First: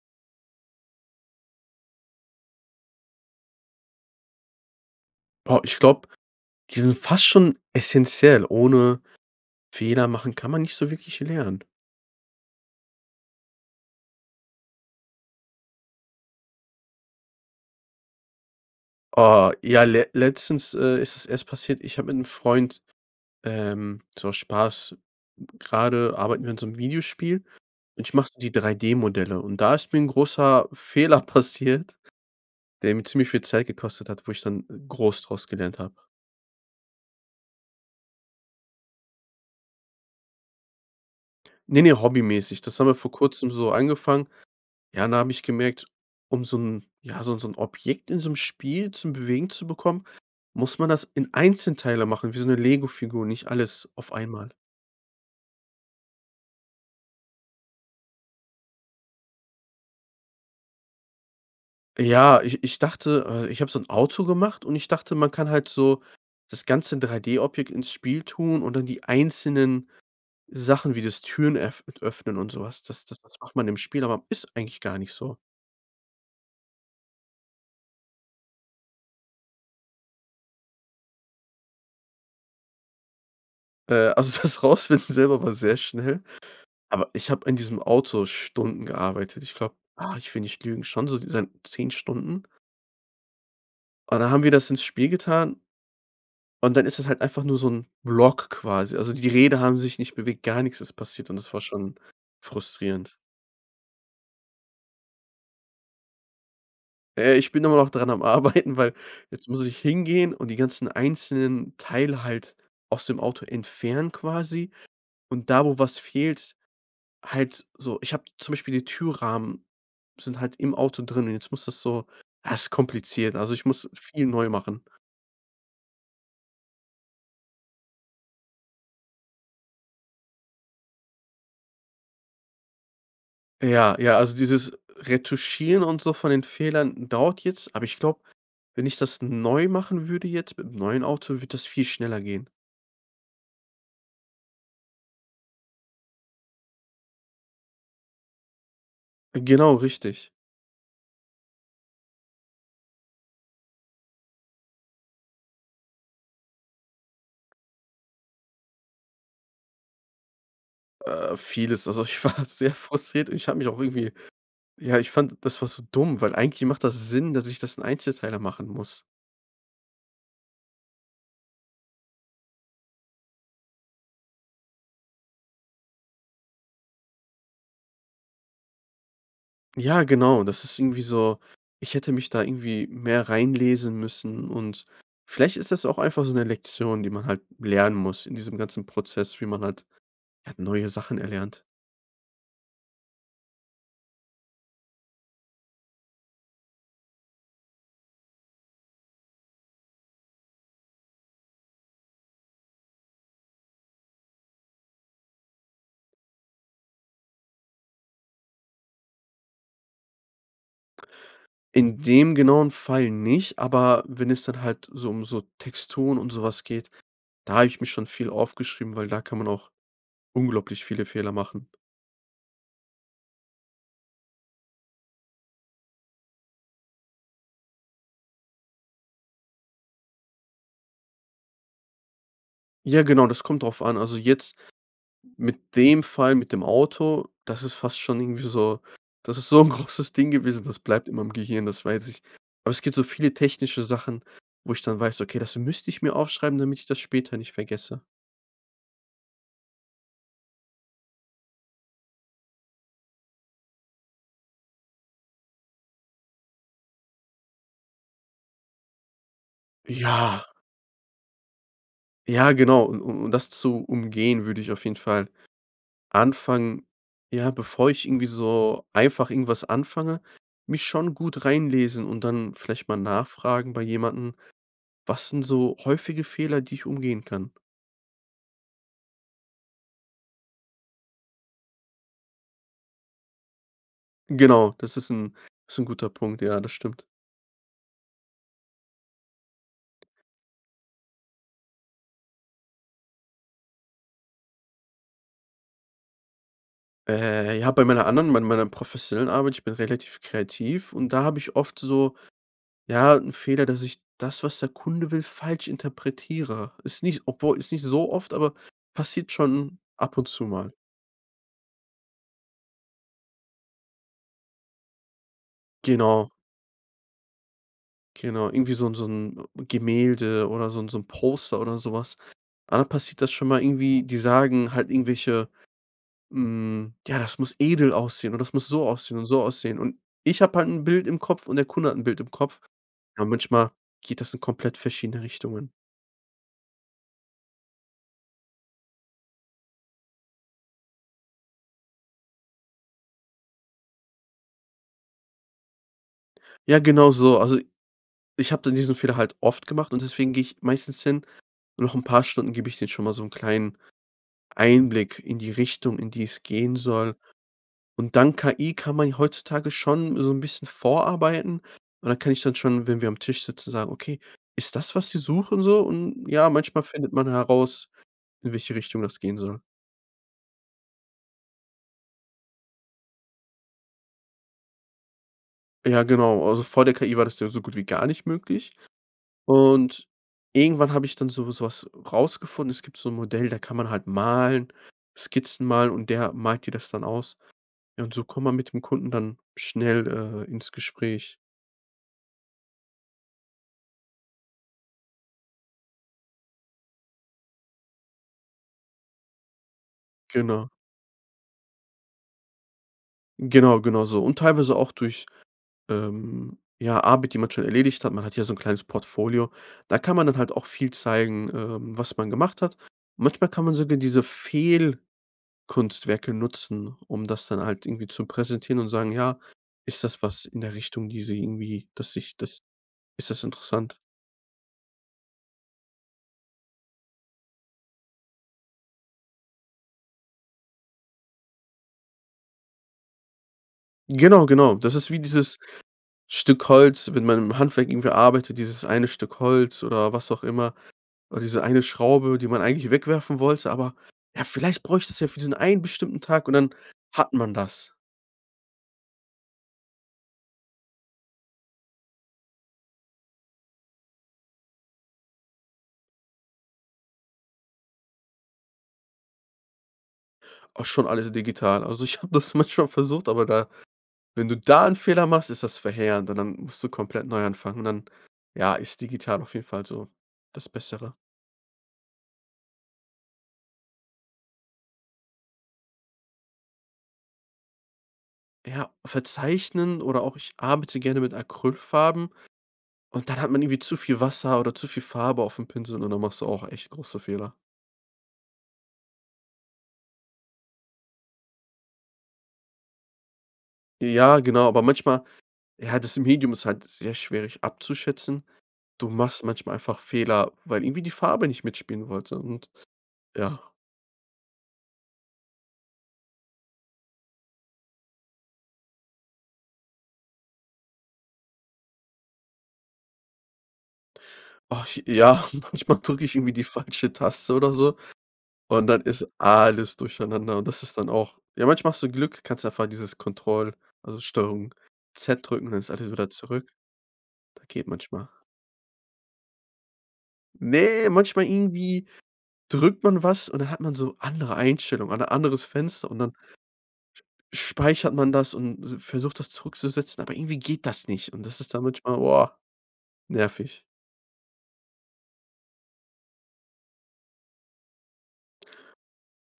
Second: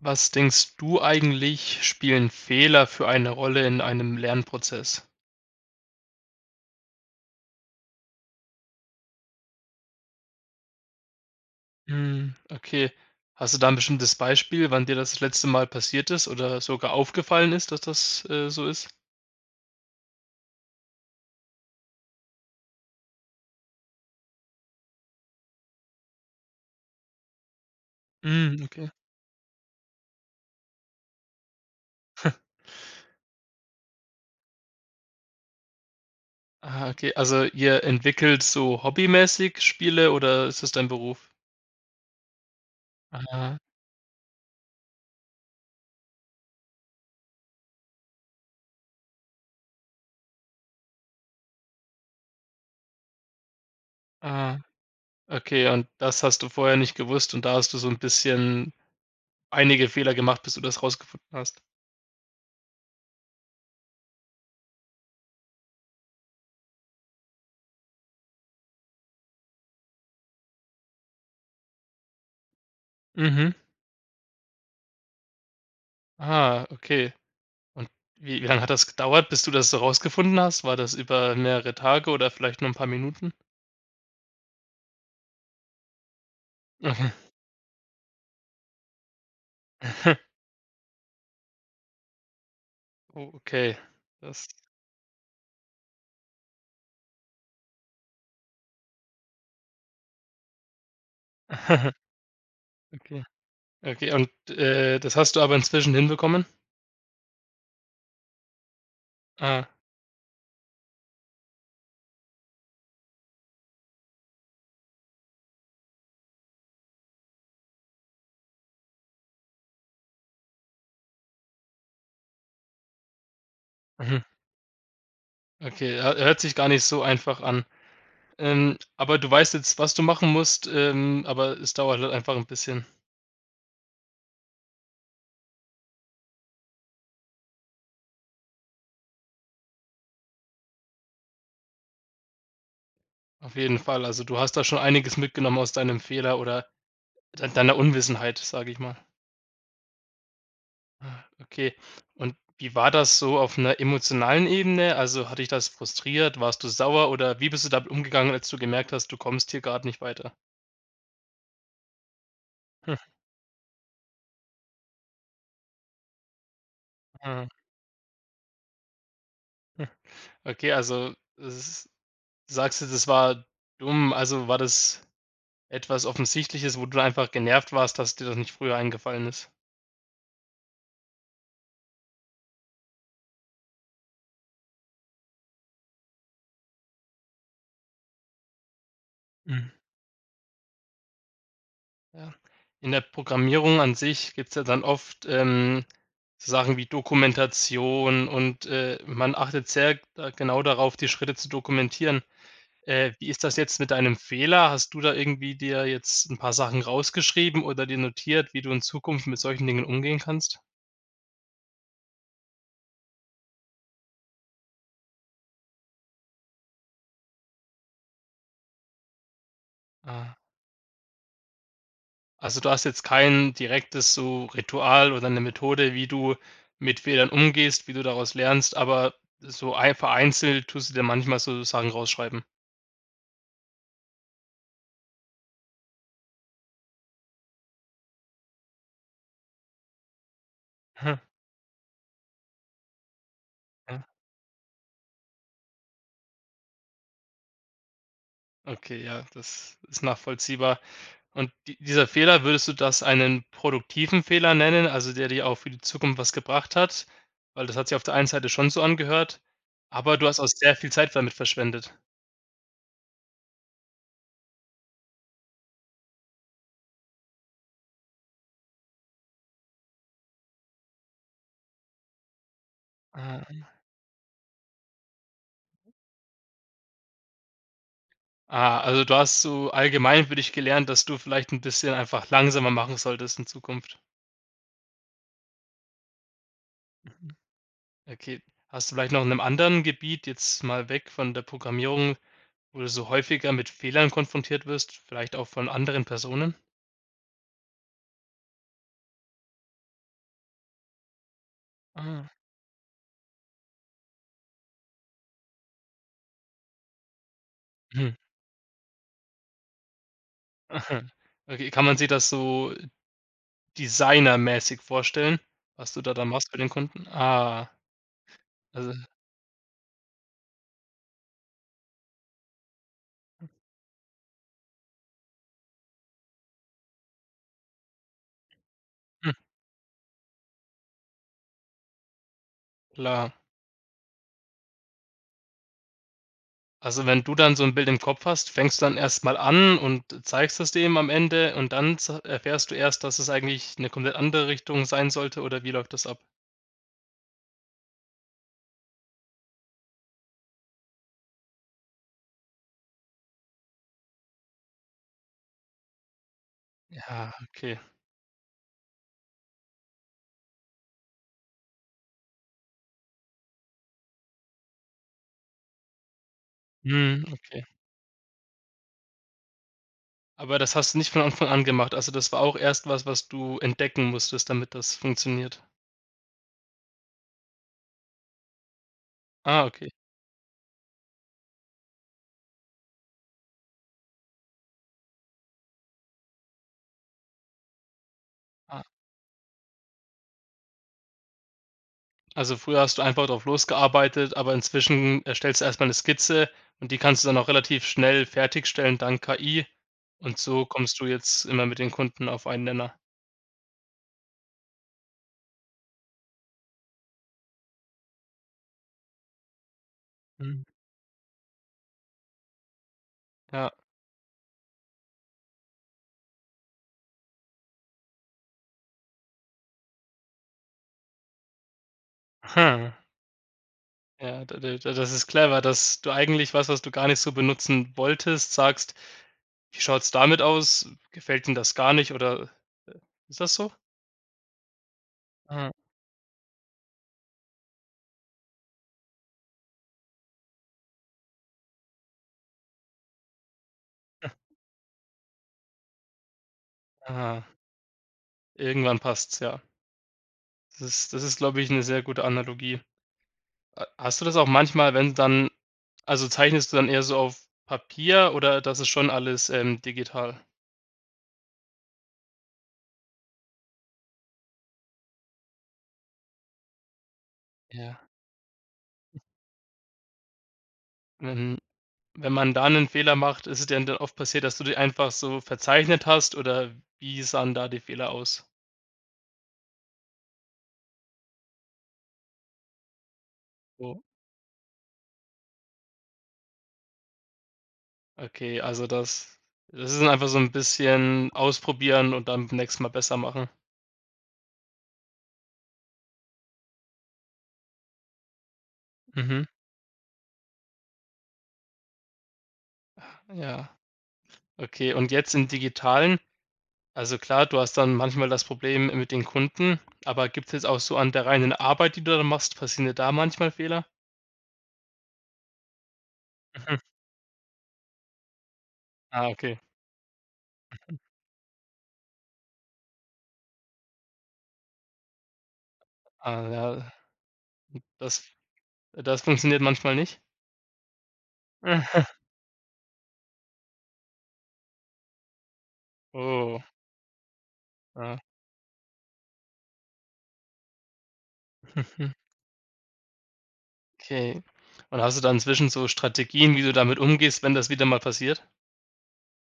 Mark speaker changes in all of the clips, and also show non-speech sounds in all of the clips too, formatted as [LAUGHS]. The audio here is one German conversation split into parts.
Speaker 1: Was denkst du eigentlich spielen Fehler für eine Rolle in einem Lernprozess?
Speaker 2: Boah, ich glaube, die sind fast schon essenziell, ohne Fehler machen, kann man nicht so wirklich lernen.
Speaker 1: Hm, okay. Hast du da 'n bestimmtes Beispiel, wann dir das letzte Mal passiert ist oder das sogar aufgefallen ist, dass das, äh, so ist?
Speaker 2: Oh ja, le letztens, äh, ist es erst passiert. Ich hab mit 'nem Freund, ähm, so Spaß gerade arbeiten wir an so 'nem Videospiel und ich mache so die
Speaker 1: Hm, okay.
Speaker 2: 3D-Modelle und da ist mir 'n großer Fehler passiert
Speaker 1: [CHUCKLES]
Speaker 2: der mir ziemlich viel Zeit gekostet hat, wo ich dann groß draus gelernt hab.
Speaker 1: Aha, okay. Also ihr entwickelt so hobbymäßig Spiele oder ist das dein Beruf?
Speaker 2: Ne, ne, hobbymäßig. Das haben wir vor Kurzem
Speaker 1: Aha.
Speaker 2: so angefangen. Ja, und da habe ich gemerkt, um so 'n ja, so 'n so 'n Objekt in so 'nem Spiel zum Bewegen zu bekommen, muss man das in Einzelteile machen wie so 'ne Lego-Figur, nicht alles auf einmal.
Speaker 1: Ah. Okay, und das hast du vorher nicht gewusst und da hast du so 'n bisschen einige Fehler gemacht, bis du das rausgefunden hast.
Speaker 2: Ja, ich ich dachte, äh, ich hab so 'n Auto gemacht und ich dachte, man kann halt so das ganze 3D-Objekt ins Spiel tun und dann die einzelnen Sachen wie das Türen öff d öffnen und so was das das das
Speaker 1: Mhm.
Speaker 2: macht man im Spiel, aber ist eigentlich gar nicht so.
Speaker 1: Ah, okay. Und wie wie lang hat das gedauert, bis du das so rausgefunden hast? War das über mehrere Tage oder vielleicht nur 'n paar Minuten?
Speaker 2: Äh, also das Rausfinden selber war sehr schnell, aber
Speaker 1: Mhm.
Speaker 2: ich habe in diesem Auto Stunden gearbeitet. Ich glaube, ah,
Speaker 1: Aha.
Speaker 2: ich will nicht lügen, schon so diesen 10 Stunden.
Speaker 1: Oh, okay,
Speaker 2: Und dann haben
Speaker 1: das
Speaker 2: wir das ins Spiel getan und dann ist es halt einfach nur so 'n Block quasi. Also die die Räder haben sich nicht bewegt, gar nix ist passiert und das war
Speaker 1: [CHUCKLES]
Speaker 2: schon frustrierend.
Speaker 1: Okay. Okay. Und, äh, das hast du aber inzwischen hinbekommen?
Speaker 2: Äh, ich bin aber noch dran am Arbeiten, weil jetzt muss
Speaker 1: Ah.
Speaker 2: ich hingehen und die ganzen einzelnen Teile halt aus dem Auto entfernen, quasi. Und da, wo was fehlt halt so ich hab zum Beispiel die Türrahmen sind halt im Auto drin und jetzt muss das so ha, ist kompliziert. Also ich muss
Speaker 1: Mhm.
Speaker 2: viel neu machen.
Speaker 1: Okay, hö hört sich gar nicht so einfach an, ähm, aber du weißt jetzt, was du machen musst, ähm, aber es dauert halt einfach 'n bisschen?
Speaker 2: Ja, ja, also dieses Retuschieren und so von den Fehlern dauert jetzt. Aber ich glaube, wenn ich das neu machen würde jetzt mit 'm neuen Auto, wird das viel schneller gehen.
Speaker 1: Auf jeden Fall, also du hast da schon einiges mitgenommen aus deinem Fehler oder dei deiner Unwissenheit, sage ich mal.
Speaker 2: Genau, richtig.
Speaker 1: Okay, und wie war das so auf 'ner emotionalen Ebene? Also, hat dich das frustriert? Warst du sauer oder wie bist du damit umgegangen, als du gemerkt hast, du kommst hier grad nicht weiter?
Speaker 2: Äh, vieles. Also ich war sehr
Speaker 1: Hm.
Speaker 2: frustriert und ich habe mich auch irgendwie ja, ich fand, das war so dumm, weil eigentlich macht das Sinn, dass
Speaker 1: Mhm.
Speaker 2: ich das in Einzelteile machen muss.
Speaker 1: Hm, okay, also s sagst dir, das war dumm. Also war das etwas Offensichtliches, wo du einfach genervt warst, dass dir das nicht früher eingefallen ist?
Speaker 2: Ja, genau. Das ist irgendwie so ich hätte mich da irgendwie mehr reinlesen müssen. Und, vielleicht ist das auch einfach so 'ne Lektion, die man halt lernen muss in diesem ganzen Prozess, wie man
Speaker 1: Mhm.
Speaker 2: halt halt neue Sachen erlernt.
Speaker 1: Ja. In der Programmierung an sich gibt's ja dann oft, ähm, so Sachen wie Dokumentation und, äh, man achtet sehr, äh, genau darauf, die Schritte zu dokumentieren. Äh, wie ist das jetzt mit deinem Fehler? Hast du da irgendwie dir jetzt 'n paar Sachen rausgeschrieben oder dir notiert, wie du in Zukunft mit solchen Dingen umgehen kannst?
Speaker 2: In dem genauen Fall nicht, aber wenn es dann halt so um so Texturen und so was geht, da habe ich mich schon viel aufgeschrieben, weil da kann man auch
Speaker 1: Ah.
Speaker 2: unglaublich viele Fehler machen.
Speaker 1: Also, du hast jetzt kein direktes so Ritual oder 'ne Methode, wie du mit Fehlern umgehst, wie du daraus lernst, aber so einf vereinzelt tust du dir manchmal sozusagen raus schreiben.
Speaker 2: Ja, genau, das kommt drauf an. Also jetzt mit dem Fall, mit dem Auto, das ist fast schon irgendwie so das ist so 'n großes Ding gewesen, das bleibt in
Speaker 1: Mhm.
Speaker 2: meinem Gehirn, das weiß ich. Aber es gibt so viele technische
Speaker 1: Ja.
Speaker 2: Sachen, wo ich dann weiß: „Okay, das müsste ich mir aufschreiben, damit ich das später nicht vergesse“.
Speaker 1: Okay, ja, das ist nachvollziehbar und di dieser Fehler, würdest du das einen produktiven Fehler nennen, also der dir auch für die Zukunft was gebracht hat? Weil das hat sich auf der einen Seite schon so angehört, aber du hast
Speaker 2: Ja.
Speaker 1: auch sehr viel Zeit damit verschwendet.
Speaker 2: Ja, genau. Un u um das zu umgehen, würde ich auf jeden Fall anfangen ja, bevor ich irgendwie so einfach irgendwas anfange, mich schon gut reinlesen und dann vielleicht mal
Speaker 1: Ah
Speaker 2: nachfragen
Speaker 1: ja.
Speaker 2: bei jemanden: „Was sind so häufige Fehler, die ich umgehen kann?“
Speaker 1: Ah, also du hast so allgemein für dich gelernt, dass du vielleicht 'n bisschen einfach langsamer machen solltest in Zukunft?
Speaker 2: Genau, das ist 'n ist 'n guter Punkt. Ja, das stimmt.
Speaker 1: Mhm. Okay, hast du vielleicht noch in 'nem anderen Gebiet, jetzt mal weg von der Programmierung, wo du so häufiger mit Fehlern konfrontiert wirst, vielleicht auch von anderen Personen?
Speaker 2: Äh, ja, bei meiner anderen, mei meiner professionellen Arbeit, ich bin relativ kreativ und da habe ich oft so,
Speaker 1: Ah.
Speaker 2: ja, 'n Fehler, dass ich das, was der Kunde will, falsch interpretiere. Ist nicht s obwohl ist nicht so
Speaker 1: Mhm.
Speaker 2: oft, aber passiert schon ab und zu mal.
Speaker 1: [CHUCKLES] Okay, kann man sich das so designermäßig vorstellen, was du da dann
Speaker 2: Genau.
Speaker 1: machst bei den Kunden? Ah.
Speaker 2: Genau. Irgendwie so 'n so
Speaker 1: Also
Speaker 2: 'n Gemälde oder so 'n so 'n Poster oder so was. Dann passiert das schon mal irgendwie die sagen halt irgendwelche, hm: „Ja, das muss edel aussehen und das muss so aussehen und so
Speaker 1: [CHUCKLES]
Speaker 2: aussehen." Und ich habe halt 'n Bild im Kopf und der Kunde hat 'n Bild im Kopf. Ja
Speaker 1: Klar.
Speaker 2: manchmal geht das in komplett verschiedene Richtungen.
Speaker 1: Also, wenn du dann so 'n Bild im Kopf hast, fängst du dann erst mal an und zeigst es dem am Ende und dann ze erfährst du erst, dass es eigentlich 'ne komplett andere Richtung sein sollte oder wie läuft das ab?
Speaker 2: Ja, genau so. Also, ich habe dann diesen Fehler halt oft gemacht und deswegen gehe ich meistens hin. Noch 'n paar Stunden gebe ich denen schon mal so 'n kleinen Einblick in die Richtung, in die es gehen soll.
Speaker 1: Ja, okay.
Speaker 2: Und dank KI kann man heutzutage schon so 'n bisschen vorarbeiten. Und dann kann ich dann schon, wenn wir am Tisch sitzen, sagen: „Okay, ist das, was Sie suchen so?" Und ja, manchmal findet
Speaker 1: Mhm,
Speaker 2: man
Speaker 1: okay.
Speaker 2: heraus, in welche Richtung das gehen soll.
Speaker 1: Aber das hast du nicht von Anfang an gemacht? Also das war auch erst was, was du entdecken musstest, damit das funktioniert?
Speaker 2: Ja, genau. Also vor der KI war das ja so gut wie gar nicht möglich.
Speaker 1: Ah, okay.
Speaker 2: Und irgendwann habe ich dann so so was rausgefunden. Es gibt so 'n Modell, da kann man halt malen, Skizzen malen, und der malt dir das dann aus. Ja, und so kommt man mit dem
Speaker 1: Ah.
Speaker 2: Kunden dann schnell, äh, ins Gespräch.
Speaker 1: Also früher hast du einfach drauf losgearbeitet, aber inzwischen erstellst du erst mal 'ne Skizze. Und die kannst du dann auch relativ schnell fertigstellen dank KI, und so
Speaker 2: Genau.
Speaker 1: kommst du jetzt immer mit den Kunden auf einen Nenner?
Speaker 2: Genau genau so. Und teilweise auch durch, ähm, ja, Arbeit, die man schon erledigt hat. Man hat ja so 'n kleines Portfolio. Da kann man dann halt
Speaker 1: Mhm.
Speaker 2: auch viel zeigen, ähm, was man gemacht hat. Manchmal kann
Speaker 1: Ja.
Speaker 2: man sogar diese Fehlkunstwerke nutzen, um das dann halt irgendwie zu präsentieren und sagen: „Ja, ist das was in der Richtung, die Sie irgendwie, dass sich das
Speaker 1: [CHUCKLES]
Speaker 2: ist das interessant?“
Speaker 1: Ja, da da da das ist clever, dass du eigentlich was, was du gar nicht so benutzen wolltest, sagst: „Wie schaut's damit aus? Gefällt Ihnen das gar nicht?“ oder äh, ist das so?
Speaker 2: Genau, genau. Das ist wie dieses
Speaker 1: Ja.
Speaker 2: Stück Holz, wenn man im Handwerk irgendwie arbeitet, dieses eine Stück Holz oder was auch immer. Oder diese eine Schraube, die man eigentlich wegwerfen wollte. Aber
Speaker 1: [CHUCKLES]
Speaker 2: ja, vielleicht brauche ich das ja für diesen einen bestimmten Tag und dann hat
Speaker 1: Ah.
Speaker 2: man das.
Speaker 1: Irgendwann passt's, ja. Das ist das ist, glaube ich, 'ne sehr gute Analogie. Ha hast du das auch manchmal, wenn dann also zeichnest du dann eher so auf Papier oder das ist schon alles, ähm, digital?
Speaker 2: Auch schon alles digital. Also ich habe das manchmal versucht, aber da wenn du da 'n Fehler machst, ist das verheerend und dann musst du komplett neu anfangen, und
Speaker 1: Ja.
Speaker 2: dann, ja, ist digital auf jeden Fall so das Bessere.
Speaker 1: Wenn wenn man da 'nen Fehler macht ist es dir da dann oft passiert, dass du die einfach so verzeichnet hast oder wie sahen da die Fehler aus?
Speaker 2: Ja verzeichnen oder auch ich arbeite gerne mit Acrylfarben und dann hat man irgendwie zu
Speaker 1: Oh.
Speaker 2: viel Wasser oder zu viel Farbe auf dem Pinsel und dann machst du auch echt große Fehler.
Speaker 1: Okay, also das das ist dann einfach so 'n bisschen ausprobieren und dann beim nächsten mal besser machen?
Speaker 2: Ja, genau, aber manchmal ja, das Medium ist halt sehr schwierig abzuschätzen. Du machst
Speaker 1: Mhm.
Speaker 2: manchmal einfach Fehler, weil irgendwie die Farbe nicht mitspielen wollte und
Speaker 1: Ach,
Speaker 2: ja.
Speaker 1: ja. Okay und jetzt im Digitalen also klar, du hast dann manchmal das Problem mit den Kunden, aber gibt's jetzt auch so an der reinen Arbeit, die du da machst passieren dir da manchmal Fehler?
Speaker 2: Ach ja, manchmal drücke ich irgendwie die
Speaker 1: Mhm.
Speaker 2: falsche Taste oder so und dann ist
Speaker 1: Ah, okay.
Speaker 2: alles durcheinander und das ist
Speaker 1: Mhm.
Speaker 2: dann auch ja, manchmal hast du Glück. Kannst einfach dieses Control, also Steuerung z drücken, dann ist alles wieder
Speaker 1: Ah
Speaker 2: zurück.
Speaker 1: ja.
Speaker 2: Da geht
Speaker 1: das
Speaker 2: manchmal.
Speaker 1: das funktioniert manchmal nicht?
Speaker 2: Ne, manchmal irgendwie
Speaker 1: [CHUCKLES]
Speaker 2: drückt man was und dann hat man so andere Einstellungen oder anderes Fenster und dann
Speaker 1: Oh.
Speaker 2: sch speichert
Speaker 1: Ah.
Speaker 2: man das und se versucht das zurückzusetzen, aber irgendwie geht das nicht. Und das ist dann
Speaker 1: [CHUCKLES]
Speaker 2: manchmal, boah, nervig.
Speaker 1: Okay. Und hast du da inzwischen so Strategien, wie du damit umgehst, wenn das wieder mal passiert?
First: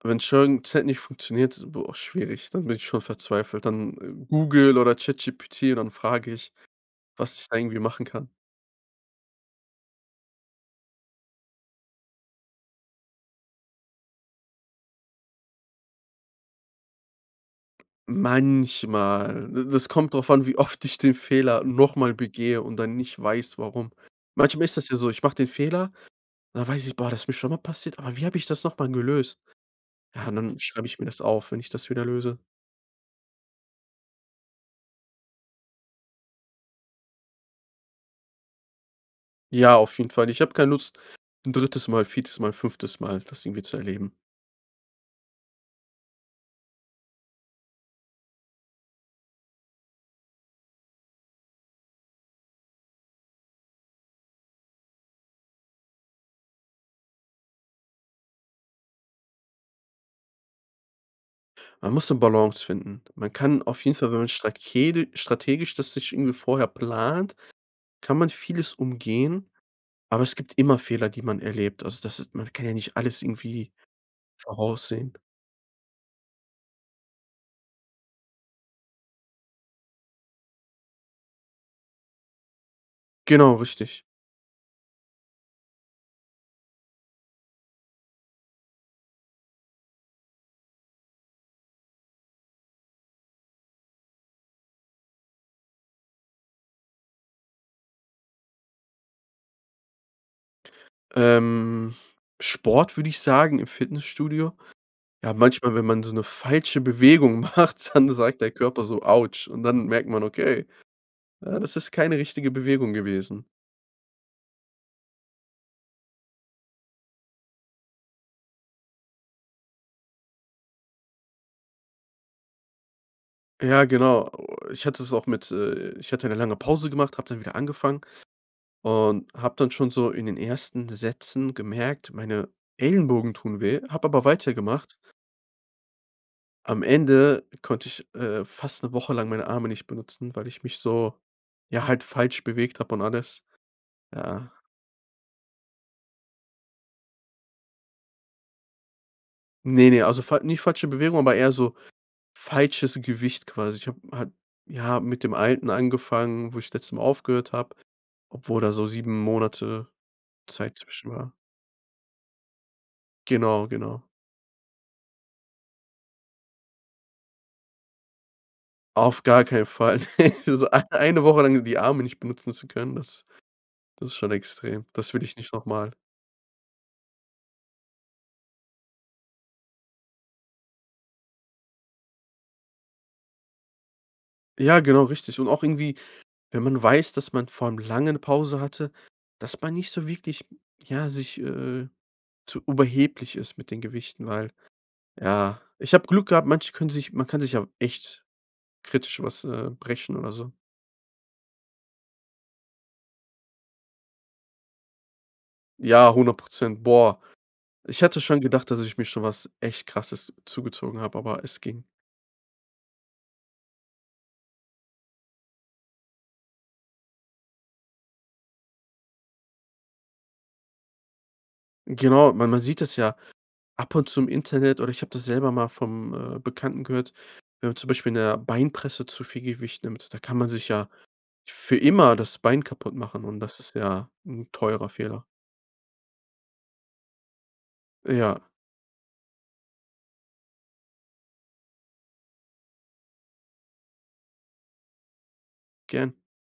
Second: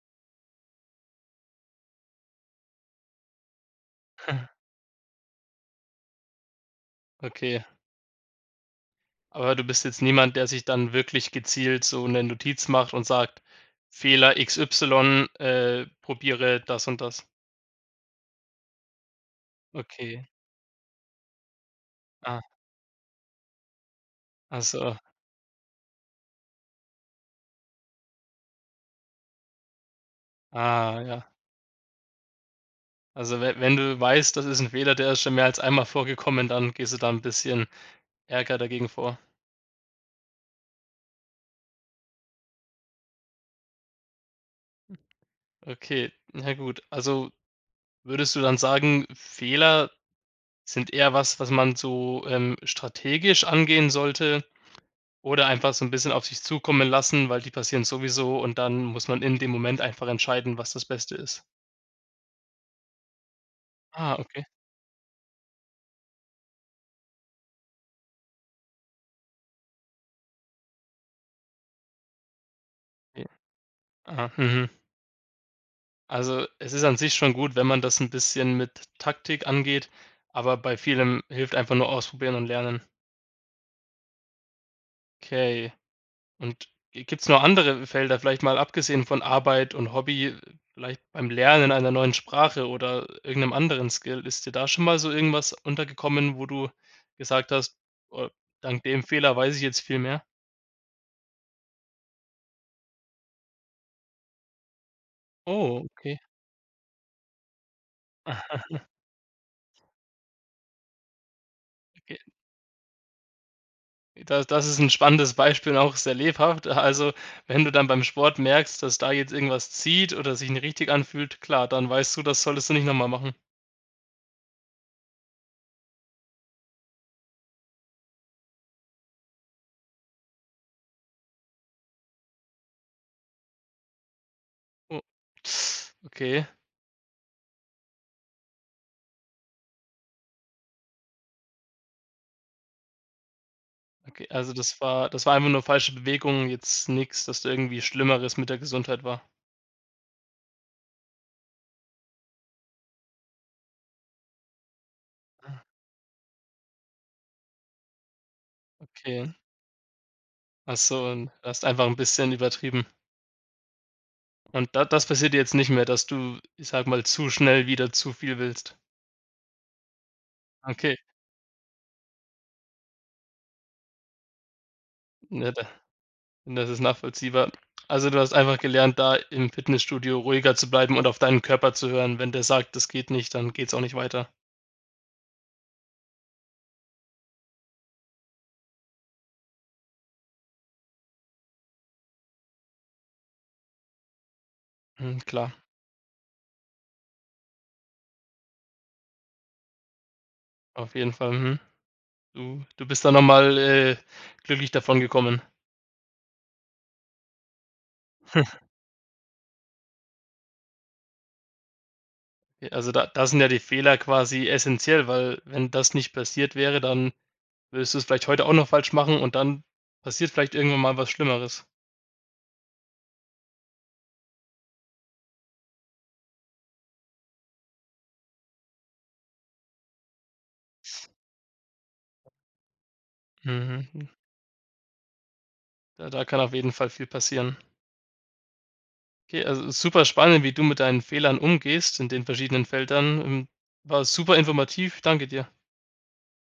Speaker 2: Wenn Steuerung Z nicht funktioniert, boah, schwierig dann bin ich schon verzweifelt. Dann
Speaker 1: [CHUCKLES]
Speaker 2: Google oder Chat GPT und dann frage ich, was ich da
Speaker 1: Okay.
Speaker 2: irgendwie machen kann.
Speaker 1: Aber du bist jetzt niemand, der sich dann wirklich gezielt so 'ne Notiz macht und sagt: „Fehler x, y, äh, probiere das und das.“
Speaker 2: Manchmal, d das kommt
Speaker 1: Okay.
Speaker 2: drauf an, wie oft ich den Fehler noch mal
Speaker 1: Ah.
Speaker 2: begehe und dann nicht weiß, warum.
Speaker 1: Ach
Speaker 2: Manchmal ist das ja
Speaker 1: so.
Speaker 2: so, ich mach den Fehler, und dann weiß ich: „Boah, das ist mir schon mal passiert, aber wie hab ich das noch mal gelöst?“ Ja, und dann schreib ich
Speaker 1: Ah
Speaker 2: mir das
Speaker 1: ja.
Speaker 2: auf, wenn ich das wieder löse.
Speaker 1: Also we wenn du weißt, das ist 'n Fehler, der ist schon mehr als einmal vorgekommen, dann gehst du da 'n bisschen ärger dagegen vor.
Speaker 2: Ja, auf jeden Fall. Ich habe keine Lust, 'n 3. Mal, 4. Mal, 5. Mal das irgendwie zu erleben.
Speaker 1: Okay, na gut. Also würdest du dann sagen, Fehler sind eher was, was man so, ähm, strategisch angehen sollte oder einfach so 'n bisschen auf sich zukommen lassen, weil die passieren sowieso und dann muss man in dem Moment einfach entscheiden, was das Beste ist?
Speaker 2: Man muss 'ne Balance finden. Man kann auf jeden Fall,
Speaker 1: Ah,
Speaker 2: wenn man
Speaker 1: okay.
Speaker 2: strakedi strategisch das sich irgendwie vorher plant, kann man vieles umgehen, aber es gibt immer Fehler, die man erlebt. Also das ist man kann ja nicht alles
Speaker 1: [UNINTELLIGIBLE]
Speaker 2: irgendwie
Speaker 1: .Ah, mhm.
Speaker 2: voraussehen.
Speaker 1: Also, es ist an sich schon gut, wenn man das 'n bisschen mit Taktik angeht, aber bei vielem hilft einfach nur ausprobieren und lernen.
Speaker 2: Genau, richtig.
Speaker 1: Okay und gi gibt's noch andere Felder, vielleicht mal abgesehen von Arbeit und Hobby, vielleicht beim Lernen einer neuen Sprache oder irgend 'nem anderen Skill? Ist dir da schon mal so irgendwas untergekommen, wo du gesagt hast, äh, dank dem Fehler weiß ich jetzt viel mehr.
Speaker 2: Ähm, Sport würde ich sagen im Fitnessstudio. Ja, manchmal,
Speaker 1: Oh,
Speaker 2: wenn man so
Speaker 1: okay.
Speaker 2: 'ne falsche Bewegung macht, dann sagt der Körper
Speaker 1: [CHUCKLES]
Speaker 2: so, Autsch und dann merkt man, okay, ja das ist keine richtige Bewegung gewesen.
Speaker 1: Da das ist 'n spannendes Beispiel und auch sehr lebhaft. A also wenn du dann beim Sport merkst, dass da jetzt irgendwas zieht oder sich nicht richtig anfühlt, klar, dann weißt du, das solltest du nicht noch mal machen.
Speaker 2: Ja, genau. O ich hatte es auch mit, äh ich hatte 'ne lange Pause gemacht, habe dann wieder angefangen und habe dann schon so in den ersten Sätzen gemerkt, meine Ellenbogen tun weh, habe aber weitergemacht.
Speaker 1: Oh, [SUCKS TEETH] okay.
Speaker 2: Am Ende konnte ich, äh, fast 'ne Woche lang meine Arme nicht benutzen, weil ich mich so ja, halt falsch bewegt hab und alles.
Speaker 1: Okay,
Speaker 2: Ja.
Speaker 1: also das war das war einfach nur falsche Bewegungen, jetzt nix, dass du irgendwie Schlimmeres mit der Gesundheit war.
Speaker 2: Ne, ne, also fal nie falsche Bewegung, aber eher so falsches Gewicht quasi. Ich habe halt ja mit dem Alten angefangen, wo ich letztes Mal aufgehört habe, obwohl da so 7
Speaker 1: Okay.
Speaker 2: Monate
Speaker 1: Ach
Speaker 2: Zeit
Speaker 1: so,
Speaker 2: zwischen
Speaker 1: und
Speaker 2: war.
Speaker 1: du hast einfach 'n bisschen übertrieben.
Speaker 2: Genau, genau.
Speaker 1: Und da das passiert jetzt nicht mehr, dass du, ich sage mal, zu schnell wieder zu viel willst?
Speaker 2: Auf gar keinen Fall. [LAUGHS] So ei
Speaker 1: Okay.
Speaker 2: eine Woche lang die Arme nicht benutzen zu können, das das schon extrem. Das will ich
Speaker 1: Na,
Speaker 2: nicht noch
Speaker 1: da
Speaker 2: mal.
Speaker 1: na das ist nachvollziehbar. Also du hast einfach gelernt, da im Fitnessstudio ruhiger zu bleiben und auf deinem Körper zu hören? Wenn der sagt: „Das geht nicht“, dann geht's auch nicht weiter?
Speaker 2: Ja, genau, richtig. Und auch irgendwie, wenn man weiß, dass man vor allem langen 'ne Pause hatte, dass man nicht so wirklich, ja, sich äh, zu überheblich ist mit den Gewichten, weil
Speaker 1: Hm, klar.
Speaker 2: ja Ich habe Glück gehabt, manche können sich man kann sich ja echt kritisch was, äh, brechen oder so.
Speaker 1: Auf jeden Fall, mhm. Du bist dann nochmal, äh, glücklich davongekommen.
Speaker 2: Ja, 100%. Boah, ich hatte schon
Speaker 1: [CHUCKLES]
Speaker 2: gedacht, dass ich mir schon was echt Krasses zugezogen habe, aber es ging.
Speaker 1: Äh, also da da sind ja die Fehler quasi essenziell, weil, wenn das nicht passiert wäre, dann würdest du's vielleicht heute auch noch falsch machen, und dann passiert vielleicht irgendwann mal was Schlimmeres.
Speaker 2: Genau, weil man sieht das ja ab und zu im Internet, oder ich habe das selber mal vom, äh, Bekannten gehört, wenn man zum Beispiel in der Beinpresse zu viel Gewicht nimmt, da kann man sich ja für immer das Bein kaputtmachen und das ist
Speaker 1: Mhm,
Speaker 2: ja
Speaker 1: hm.
Speaker 2: 'n teurer Fehler.
Speaker 1: Ja, da kann auf jeden Fall viel passieren.
Speaker 2: Ja.
Speaker 1: Okay, also superspannend, wie du mit deinen Fehlern umgehst in den verschiedenen Feldern. Hm, war super informativ. Danke dir.
Speaker 2: Gern.